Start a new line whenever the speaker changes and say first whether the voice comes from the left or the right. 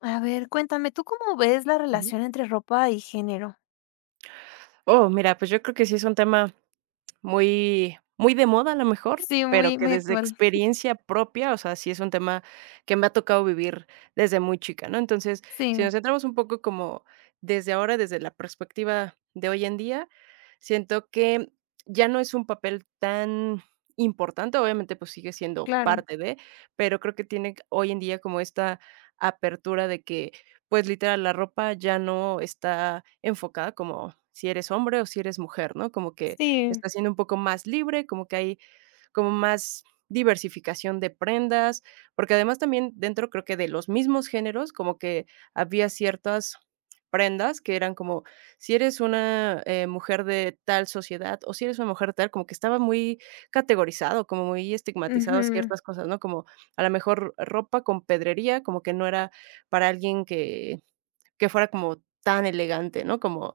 left: A ver, cuéntame, ¿tú cómo ves la
right: Ujú.
left: relación entre ropa y género?
right: Oh, mira, pues yo creo que sí es un tema muy muy de moda, a lo mejor,
left: Sí,
right: pero
left: muy
right: que
left: muy
right: desde
left: actual.
right: experiencia propia, o sea, sí es un tema que me ha tocado vivir desde muy chica, ¿no? Entonces, si
left: Sí,
right: nos centramos un poco como desde ahora, desde la perspectiva de hoy en día, siento que ya no es un papel tan importante, obviamente, pues, sigue siendo
left: claro.
right: parte de, pero creo que tiene hoy en día como esta apertura de que, pues, literal, la ropa ya no está enfocada como si eres hombre o si eres mujer, ¿no? Como que
left: Sí,
right: está siendo un poco más libre, como que hay como más diversificación de prendas, porque además también dentro creo que de los mismos géneros, como que había ciertas prendas que eran como, si eres una, mujer de tal sociedad o si eres una mujer tal, como que estaba muy categorizado, como muy estigmatizado
left: ujú.
right: ciertas cosas, ¿no? Como a lo mejor ropa con pedrería, como que no era para alguien que fuera como tan elegante, ¿no? Como,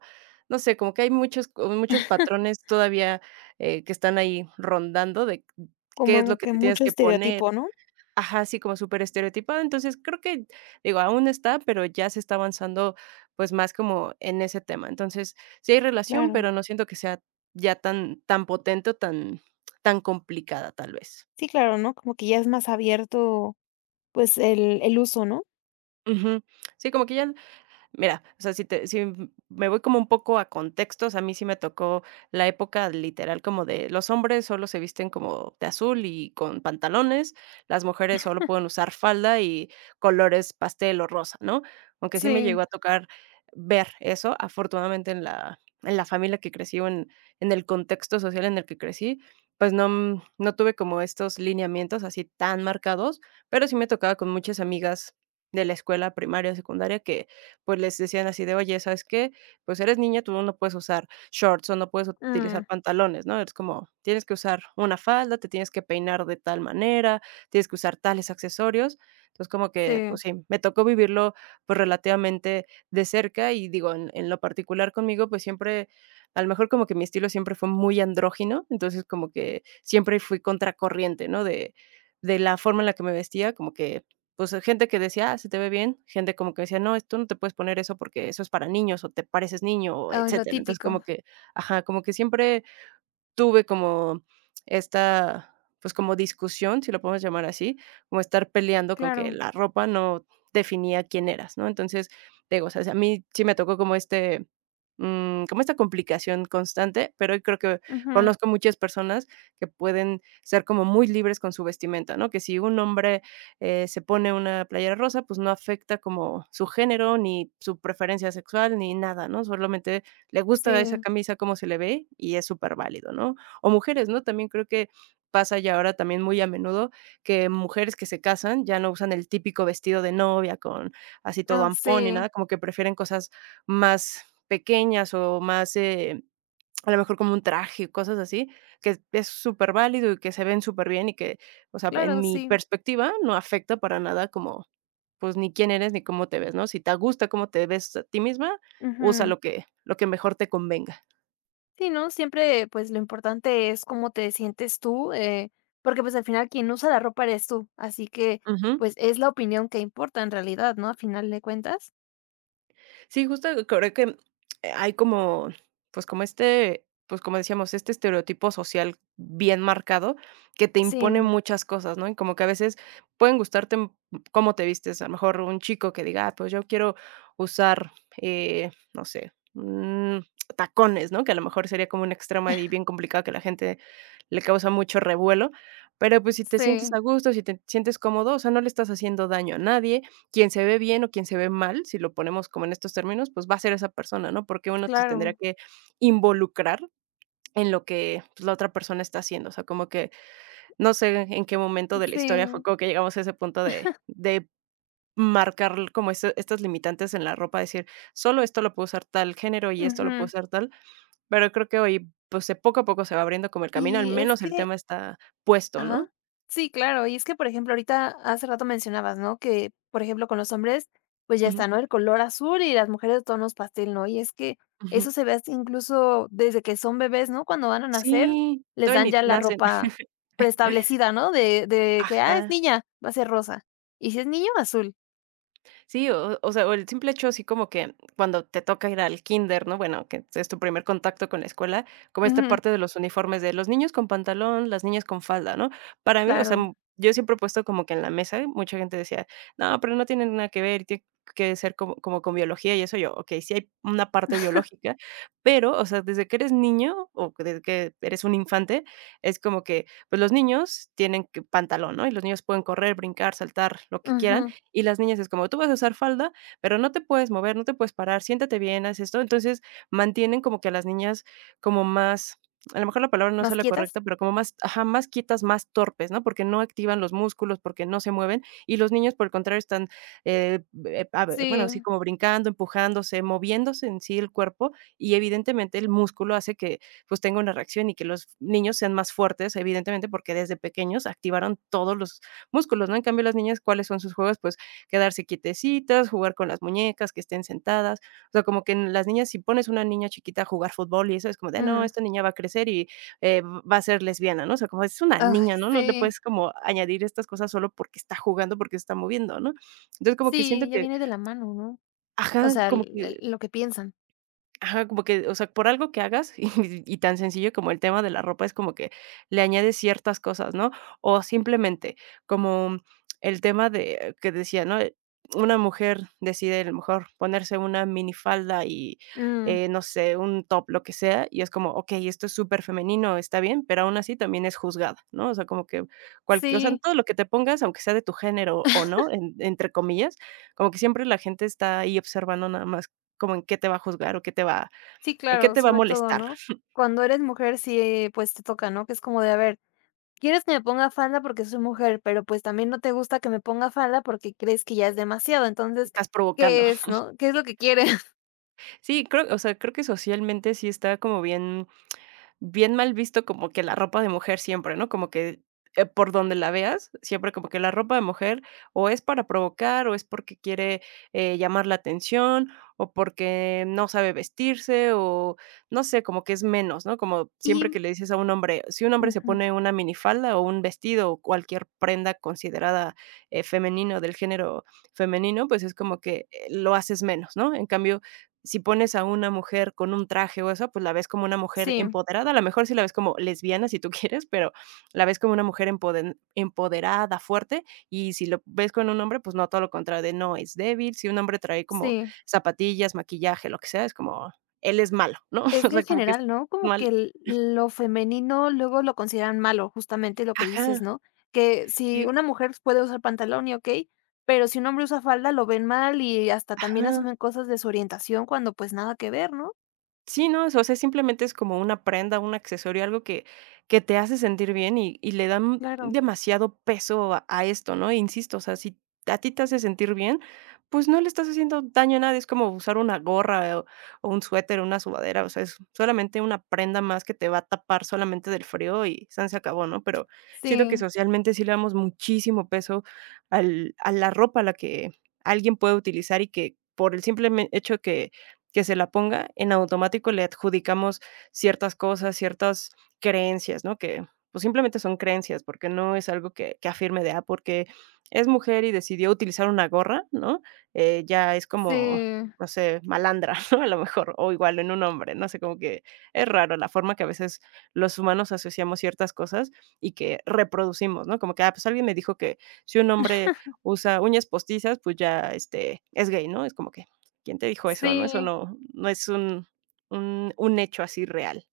right: no sé, como que hay muchos como muchos patrones todavía, que están ahí rondando de qué es lo
left: Como
right: que
left: que
right: te tienes
left: mucho
right: que poner.
left: estereotipo, ¿no?
right: Ajá, así como súper estereotipado. Entonces, creo que, digo, aún está, pero ya se está avanzando, pues, más como en ese tema. Entonces, sí hay relación,
left: Claro.
right: pero no siento que sea ya tan tan potente o tan tan complicada, tal vez.
left: Sí, claro, ¿no? Como que ya es más abierto, pues, el uso, ¿no?
right: Ujú. Sí, como que ya. Mira, o sea, si me voy como un poco a contextos, a mí sí me tocó la época literal como de los hombres solo se visten como de azul y con pantalones, las mujeres solo pueden usar falda y colores pastel o rosa, ¿no? Aunque sí me llegó
left: Sí,
right: a tocar ver eso, afortunadamente en la familia que crecí o en el contexto social en el que crecí, pues no, no tuve como estos lineamientos así tan marcados, pero sí me tocaba con muchas amigas de la escuela primaria, secundaria que pues, les decían así de: "Oye, ¿sabes qué? Pues, eres niña, tú no puedes usar shorts o no puedes
left: mm,
right: utilizar pantalones", ¿no? Es como: "Tienes que usar una falda, te tienes que peinar de tal manera, tienes que usar tales accesorios". Entonces, como que,
left: sí.
right: pues sí, me tocó vivirlo, pues, relativamente de cerca y digo, en lo particular conmigo, pues, siempre, a lo mejor como que mi estilo siempre fue muy andrógino, entonces como que siempre fui contracorriente, ¿no? De la forma en la que me vestía, como que pues, gente que decía: "Ah, se te ve bien", gente como que decía: "No, es- tú no te puedes poner eso porque eso es para niños o te pareces niño", o
left: Ay, lo
right: etcétera. Entonces, como
left: típico,
right: que ajá, como que siempre tuve como esta, pues, como discusión, si lo podemos llamar así, como estar peleando con que
left: claro.
right: la ropa no definía quién eras, ¿no? Entonces, te digo, o sea, a mí sí me tocó como este, como esta complicación constante, pero hoy creo que
left: Ujú,
right: conozco muchas personas que pueden ser como muy libres con su vestimenta, ¿no? Que si un hombre, se pone una playera rosa, pues, no afecta como su género, ni su preferencia sexual, ni nada, ¿no? Solamente le gusta esa
left: sí,
right: camisa como se le ve y es súper válido, ¿no? O mujeres, ¿no? También creo que pasa ya ahora también muy a menudo que mujeres que se casan ya no usan el típico vestido de novia con así todo
left: ah,
right: ampón ni
left: sí,
right: nada, como que prefieren cosas más pequeñas o más, a lo mejor como un traje, cosas así, que es súper válido y que se ven súper bien y que, o sea, en
left: claro,
right: mi
left: sí.
right: perspectiva, no afecta para nada como pues, ni quién eres ni cómo te ves, ¿no? Si te gusta cómo te ves a ti misma, usa lo que mejor te convenga.
left: Sí, ¿no? Siempre, pues, lo importante es cómo te sientes tú, porque, pues, al final quien usa la ropa eres tú, así que,
right: Ujú.
left: pues, es la opinión que importa en realidad, ¿no? A final de cuentas.
right: Sí, justo creo que hay como, pues como este, pues como decíamos, este estereotipo social bien marcado que te
left: Sí,
right: impone muchas cosas, ¿no? Y como que a veces pueden gustarte m- cómo te vistes, a lo mejor un chico que diga, "Ah, pues yo quiero usar, no sé, tacones, ¿no? Que a lo mejor sería como un extremo ahí bien complicado que la gente le causa mucho revuelo, pero pues si te sientes
left: sí,
right: a gusto, si te sientes cómodo, o sea, no le estás haciendo daño a nadie quien se ve bien o quien se ve mal, si lo ponemos como en estos términos, pues va a ser esa persona, ¿no? Porque uno se tendría
left: claro,
right: que involucrar en lo que, pues, la otra persona está haciendo. O sea, como que no sé en qué momento de la historia fue
left: sí,
right: como que llegamos a ese punto de marcar como ese estas limitantes en la ropa, decir: "Solo esto lo puedo usar tal género y esto lo puedo
left: ujú.
right: usar tal", pero creo que hoy, pues, de poco a poco se va abriendo como el camino, al
left: Y es
right: menos el
left: que,
right: tema está puesto, ¿no?
left: ajá. Sí, claro. Y es que, por ejemplo, ahorita hace rato mencionabas, ¿no? Que, por ejemplo, con los hombres, pues ya
right: Ujú,
left: está, ¿no? El color azul y las mujeres tonos pastel, ¿no? Y es que eso
right: ujú.
left: se ve hasta incluso desde que son bebés, ¿no? Cuando van a nacer,
right: Sí,
left: les
right: todavía
left: dan
right: ni
left: ya la
right: nacen.
left: ropa preestablecida, ¿no? De que, ah, es
right: Ajá.
left: niña, va a ser rosa. Y si es niño, azul.
right: Sí, o sea, o el simple hecho así como que cuando te toca ir al kinder, ¿no? Bueno, que es tu primer contacto con la escuela, como esta
left: Ujú,
right: parte de los uniformes de los niños con pantalón, las niñas con falda, ¿no? Para mí, o sea,
left: claro.
right: yo siempre he puesto como que en la mesa, mucha gente decía: "No, pero no tiene nada que ver, tiene que ser como como con biología", y eso yo, okey, sí hay una parte biológica, pero, o sea, desde que eres niño o que desde que eres un infante, es como que, pues, los niños tienen que pantalón, ¿no? Y los niños pueden correr, brincar, saltar, lo que quieran,
left: Ujú.
right: y las niñas es como: "Tú vas a usar falda, pero no te puedes mover, no te puedes parar, siéntate bien, haz esto". Entonces, mantienen como que a las niñas como más, a lo mejor la palabra no sea
left: ¿Más
right: la
left: quietas?
right: correcta, pero como más ajá, más quietas, más torpes, ¿no? Porque no activan los músculos, porque no se mueven, y los niños, por el contrario, están, eh, a ve bueno,
left: Sí.
right: así como brincando, empujándose, moviéndose en sí el cuerpo, y evidentemente el músculo hace que, pues, tenga una reacción y que los niños sean más fuertes, evidentemente, porque desde pequeños activaron todos los músculos, ¿no? En cambio, las niñas, ¿cuáles son sus juegos? Pues quedarse quietecitas, jugar con las muñecas, que estén sentadas. O sea, como que en las niñas, si pones una niña chiquita a jugar fútbol y eso es como de: "No,
left: Mm.
right: esta niña va a crecer y, va a ser lesbiana", ¿no? O sea, como es una niña,
left: Ay,
right: ¿no? No le
left: sí.
right: puedes como añadir estas cosas solo porque está jugando, porque se está moviendo, ¿no? Entonces, como que
left: Sí,
right: siento
left: ya
right: que
left: viene de la mano, ¿no? O
right: ajá,
left: sea,
right: como que.
left: lo que piensan.
right: Ajá, como que, o sea, por algo que hagas, y tan sencillo como el tema de la ropa, es como que le añades ciertas cosas, ¿no? O simplemente, como el tema de que decía, ¿no? Una mujer decide, a lo mejor, ponerse una minifalda y,
left: Mm,
right: no sé, un top, lo que sea, y es como, okey, esto es súper femenino está bien, pero aún así también es juzgada, ¿no? O sea, como que cual o sea,
left: sí.
right: todo lo que te pongas, aunque sea de tu género o no, en entre comillas, como que siempre la gente está ahí observando nada más como en qué te va a juzgar o qué te va
left: Sí,
right: en qué
left: claro,
right: te va a
left: sobre todo,
right: molestar,
left: ¿no? Cuando eres mujer, sí, pues te toca, ¿no? Que es como de, a ver, quieres que me ponga falda porque soy mujer, pero pues también no te gusta que me ponga falda porque crees que ya es demasiado.
right: qué
left: Entonces,
right: estás provocando.
left: ¿qué es, no? ¿Qué es lo que quieres?
right: Sí, creo, o sea, creo que socialmente sí está como bien bien mal visto como que la ropa de mujer siempre, ¿no? Como que, por donde la veas, siempre como que la ropa de mujer o es para provocar, o es porque quiere, llamar la atención, o porque no sabe vestirse, o no sé, como que es menos, ¿no? Como
left: Y
right: siempre que le dices a un hombre, si un hombre se
left: ujú,
right: pone una minifalda o un vestido, o cualquier prenda considerada, femenina del género femenino, pues es como que, lo haces menos, ¿no? En cambio, si pones a una mujer con un traje o eso, pues la ves como una mujer
left: sí,
right: empoderada, a lo mejor sí la ves como lesbiana si tú quieres, pero la ves como una mujer empoden empoderada, fuerte, y si lo ves con un hombre, pues no, todo lo contrario, de no, es débil, si un hombre trae como
left: sí.
right: zapatillas, maquillaje, lo que sea, es como él es malo, ¿no?
left: Es
right: O
left: que en
right: sea, como que es
left: general, ¿no? Como que
right: mal
left: lo femenino luego lo consideran malo, justamente lo que dices,
right: ajá,
left: ¿no? Que si
right: sí,
left: una mujer puede usar pantalón y ok, pero si un hombre usa falda lo ven mal y hasta también
right: ajá.
left: asumen cosas de su orientación cuando pues nada que ver, ¿no?
right: Sí, no, o sea, simplemente es como una prenda, un accesorio, algo que te hace sentir bien y le dan
left: Claro,
right: demasiado peso a esto, ¿no? E insisto, o sea, si a ti te hace sentir bien, pues no le estás haciendo daño a nadie, es como usar una gorra o un suéter, una sudadera, o sea, es solamente una prenda más que te va a tapar solamente del frío y san se acabó, ¿no? Pero siento que
left: sí,
right: socialmente sí le damos muchísimo peso al a la ropa, a la que alguien puede utilizar y que por el simple me hecho que se la ponga, en automático le adjudicamos ciertas cosas, ciertas creencias, ¿no? Que, pues, simplemente son creencias, porque no es algo que afirme de, ah, porque es mujer y decidió utilizar una gorra, ¿no? Ya es como,
left: sí,
right: no sé, malandra, ¿no? A lo mejor, o igual en un hombre, no sé, como que es raro la forma que a veces los humanos asociamos ciertas cosas y que reproducimos, ¿no? Como que, ah, pues, alguien me dijo que si un hombre usa uñas postizas, pues, ya, es gay, ¿no? Es como que ¿quién te dijo eso?, ¿no? Eso
left: sí,
right: no es un un hecho así real.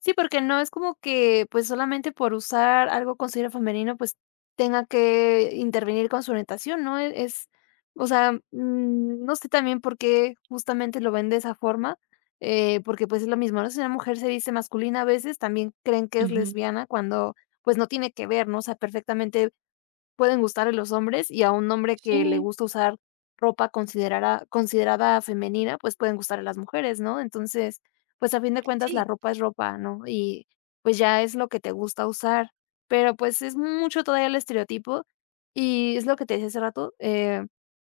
left: sí, porque no es como que, pues, solamente por usar algo con signo femenino, pues, tenga que intervenir con su orientación, ¿no? Es, o sea, no sé también por qué justamente lo ven de esa forma, porque pues es lo mismo, ¿no? Si una mujer se dice masculina a veces, también creen que es
right: Ujú.
left: lesbiana cuando, pues, no tiene que ver, ¿no? O sea, perfectamente pueden gustar en los hombres y a un hombre que le
right: Sí,
left: gusta usar ropa considerada considerada femenina, pues, pueden gustar a las mujeres, ¿no? Entonces, pues, a fin de cuentas, la
right: sí.
left: ropa es ropa, ¿no? Y, pues, ya es lo que te gusta usar, pero, pues, es mucho todavía el estereotipo y es lo que te decía hace rato,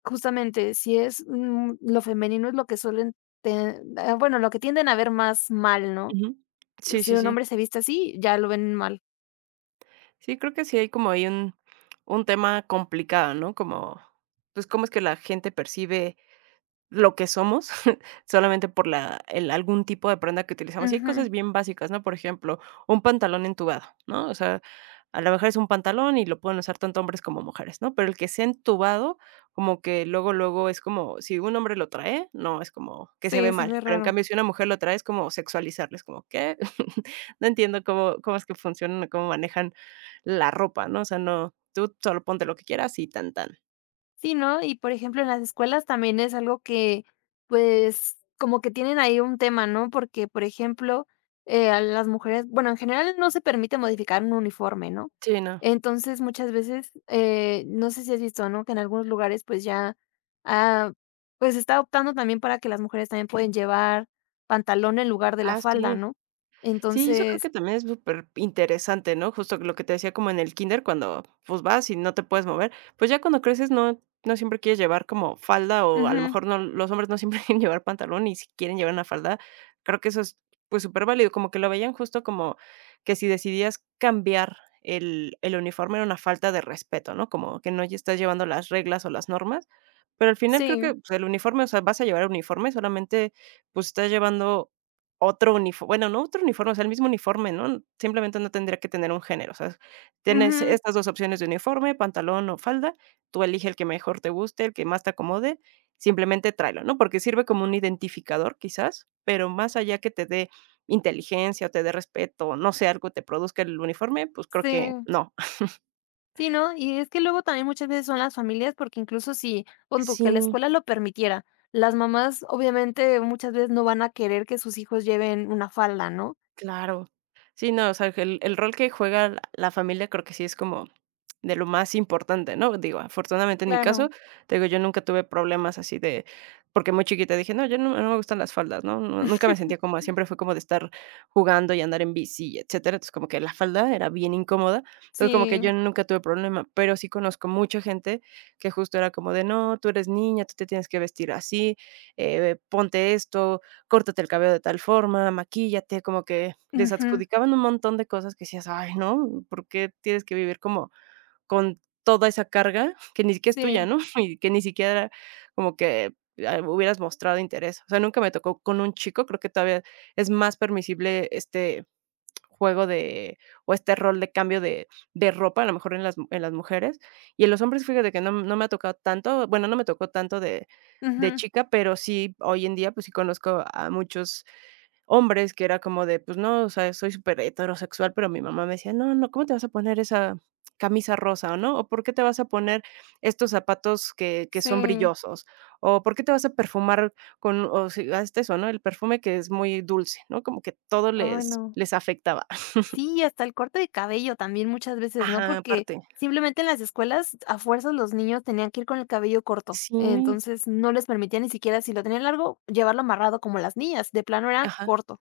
left: justamente, si es, lo femenino es lo que suelen te ah, bueno, lo que tienden a ver más mal, ¿no?
right: Ujú. Sí,
left: Si
right: sí,
left: un
right: sí.
left: hombre se viste así, ya lo ven mal.
right: Sí, creo que sí hay como ahí un tema complicado, ¿no? Como, pues, cómo es que la gente percibe lo que somos, solamente por la el algún tipo de prenda que utilizamos. Y hay
left: Ujú.
right: cosas bien básicas, ¿no? Por ejemplo, un pantalón entubado, ¿no? O sea, a lo mejor es un pantalón y lo pueden usar tanto hombres como mujeres, ¿no? Pero el que sea entubado, como que luego, luego es como, si un hombre lo trae, no, es como que se ve
left: Sí, se
right: mal.
left: ve
right: Pero en
left: raro.
right: cambio, si una mujer lo trae, es como sexualizarles como, ¿qué? No entiendo cómo es que funcionan o cómo manejan la ropa, ¿no? O sea, no, tú solo ponte lo que quieras y tan tan.
left: Sí, ¿no? Y por ejemplo, en las escuelas también es algo que, pues, como que tienen ahí un tema, ¿no? Porque, por ejemplo, a las mujeres, bueno, en general no se permite modificar un uniforme, ¿no?
right: Sí, no.
left: Entonces, muchas veces, no sé si has visto, ¿no? Que en algunos lugares, pues ya, ah, pues se está optando también para que las mujeres también pueden llevar pantalón en lugar de la
right: Ah,
left: falda,
right: sí.
left: ¿no?
right: Sí, eso creo que
left: Entonces,
right: también es súper interesante, ¿no? Justo lo que te decía como en el kinder cuando, pues, vas y no te puedes mover, pues, ya cuando creces no siempre quieres llevar como falda o a lo
left: ujú,
right: mejor no, los hombres no siempre quieren llevar pantalón y si quieren llevar una falda, creo que eso es, pues, súper válido, como que lo veían justo como que si decidías cambiar el uniforme era una falta de respeto, ¿no? Como que no, ya estás llevando las reglas o las normas, pero al final creo
left: sí,
right: que, pues, el uniforme, o sea, vas a llevar uniforme, solamente, pues, estás llevando otro uniforme, bueno, no otro uniforme, o sea, el mismo uniforme, ¿no? Simplemente no tendría que tener un género, o sea, tienes
left: ujú,
right: estas 2 opciones de uniforme, pantalón o falda, tú elige el que mejor te guste, el que más te acomode, simplemente tráelo, ¿no? Porque sirve como un identificador quizás, pero más allá que te dé inteligencia o te dé respeto, o no sé, algo te produzca el uniforme, pues creo que
left: sí.
right: no.
left: Sí, ¿no? Y es que luego también muchas veces son las familias, porque incluso si, pon que la
right: Sí.
left: escuela lo permitiera, las mamás obviamente muchas veces no van a querer que sus hijos lleven una falda, ¿no?
right: Claro. Sí, no, o sea, que el rol que juega la familia creo que sí es como de lo más importante, ¿no? Digo, afortunadamente en mi
left: Claro.
right: caso, te digo, yo nunca tuve problemas así de porque muy chiquita dije: "No, yo no me gustan las faldas", ¿no? Nu nunca me sentía cómoda, siempre fue como de estar jugando y andar en bici y etcétera. Entonces, como que la falda era bien incómoda. Entonces, como que
left: Sí,
right: yo nunca tuve problema, pero sí conozco mucha gente que justo era como de: "No, tú eres niña, tú te tienes que vestir así, ponte esto, córtate el cabello de tal forma, maquíllate", como que les
left: ujú,
right: adjudicaban un montón de cosas que decías: "Ay, no, ¿por qué tienes que vivir como con toda esa carga que ni siquiera es tuya,
left: sí,
right: no?". Y que ni siquiera como que, ah, hubieras mostrado interés. O sea, nunca me tocó con un chico, creo que todavía es más permisible este juego de o este rol de cambio de ropa, a lo mejor en las mujeres. Y en los hombres, fíjate que no me ha tocado tanto, bueno, no me tocó tanto de
left: ujú,
right: chica, pero sí, hoy en día, pues sí conozco a muchos hombres que era como de, pues no, o sea, soy súper heterosexual pero mi mamá me decía: "No, no, ¿cómo te vas a poner esa camisa rosa, no? O, ¿por qué te vas a poner estos zapatos que son
left: sí.
right: brillosos? O, ¿por qué te vas a perfumar con?". O si hasta eso, ¿no? El perfume que es muy dulce, ¿no? Como que todo
left: Ay, no.
right: les afectaba.
left: Sí, y hasta el corte de cabello también muchas veces, ¿no?
right: Ajá,
left: Porque
right: aparte.
left: simplemente en las escuelas a fuerzas los niños tenían que ir con el cabello corto,
right: Sí,
left: entonces no les permitía ni siquiera si lo tenían largo llevarlo amarrado como las niñas, de plano era
right: ajá.
left: corto.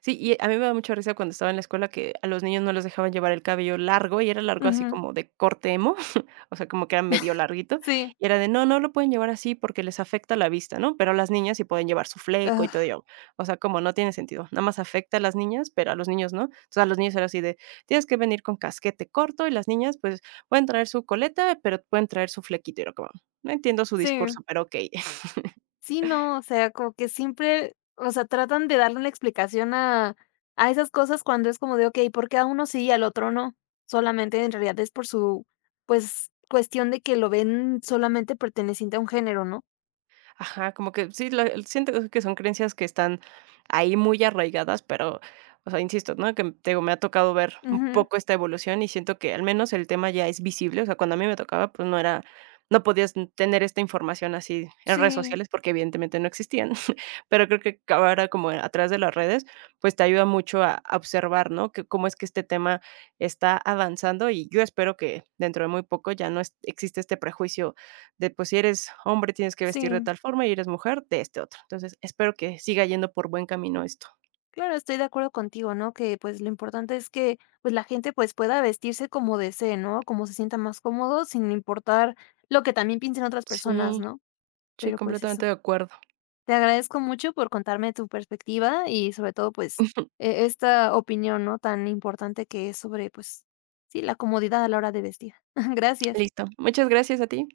right: Sí, y a mí me da mucha risa cuando estaba en la escuela que a los niños no les dejaban llevar el cabello largo, y era largo así
left: Ujú,
right: como de corte emo, o sea, como que era medio larguito,
left: sí.
right: y era de: "No, no lo pueden llevar así porque les afecta la vista", ¿no? Pero las niñas sí pueden llevar su fleco y todo,
left: Ah,
right: y o sea, como no tiene sentido, nada más afecta a las niñas, pero a los niños no. Entonces, a los niños era así de: "Tienes que venir con casquete corto", y las niñas, pues, pueden traer su coleta, pero pueden traer su flequito, y era como: "No entiendo su
left: sí,
right: discurso, pero okey".
left: sí, no, o sea, como que siempre, o sea, tratan de darle una explicación a esas cosas cuando es como de: "Okey, ¿por qué a uno sí y al otro no?". Solamente en realidad es por su, pues, cuestión de que lo ven solamente perteneciente a un género, ¿no?
right: Ajá, como que sí, la siento que son creencias que están ahí muy arraigadas, pero, o sea, insisto, ¿no? Que te digo, me ha tocado ver un
left: Ujú.
right: poco esta evolución y siento que al menos el tema ya es visible. O sea, cuando a mí me tocaba, pues no era, no podías tener esta información así en redes
left: Sí,
right: sociales porque evidentemente no existían. Pero creo que ahora como a través de las redes, pues te ayuda mucho a observar, ¿no? Que cómo es que este tema está avanzando y yo espero que dentro de muy poco ya no es existe este prejuicio de, pues, si eres hombre tienes que vestir de
left: sí.
right: tal forma y eres mujer de este otro. Entonces, espero que siga yendo por buen camino esto.
left: Claro, estoy de acuerdo contigo, ¿no? Que, pues, lo importante es que, pues, la gente, pues, pueda vestirse como desee, ¿no? Como se sienta más cómodo, sin importar lo que también piensen otras personas,
right: Sí,
left: ¿no?
right: sí,
left: Pero, pues, eso.
right: completamente de acuerdo.
left: Te agradezco mucho por contarme tu perspectiva y sobre todo, pues, esta opinión, ¿no? Tan importante que es sobre, pues, sí, la comodidad a la hora de vestir. Gracias.
right: Listo. Muchas gracias a ti.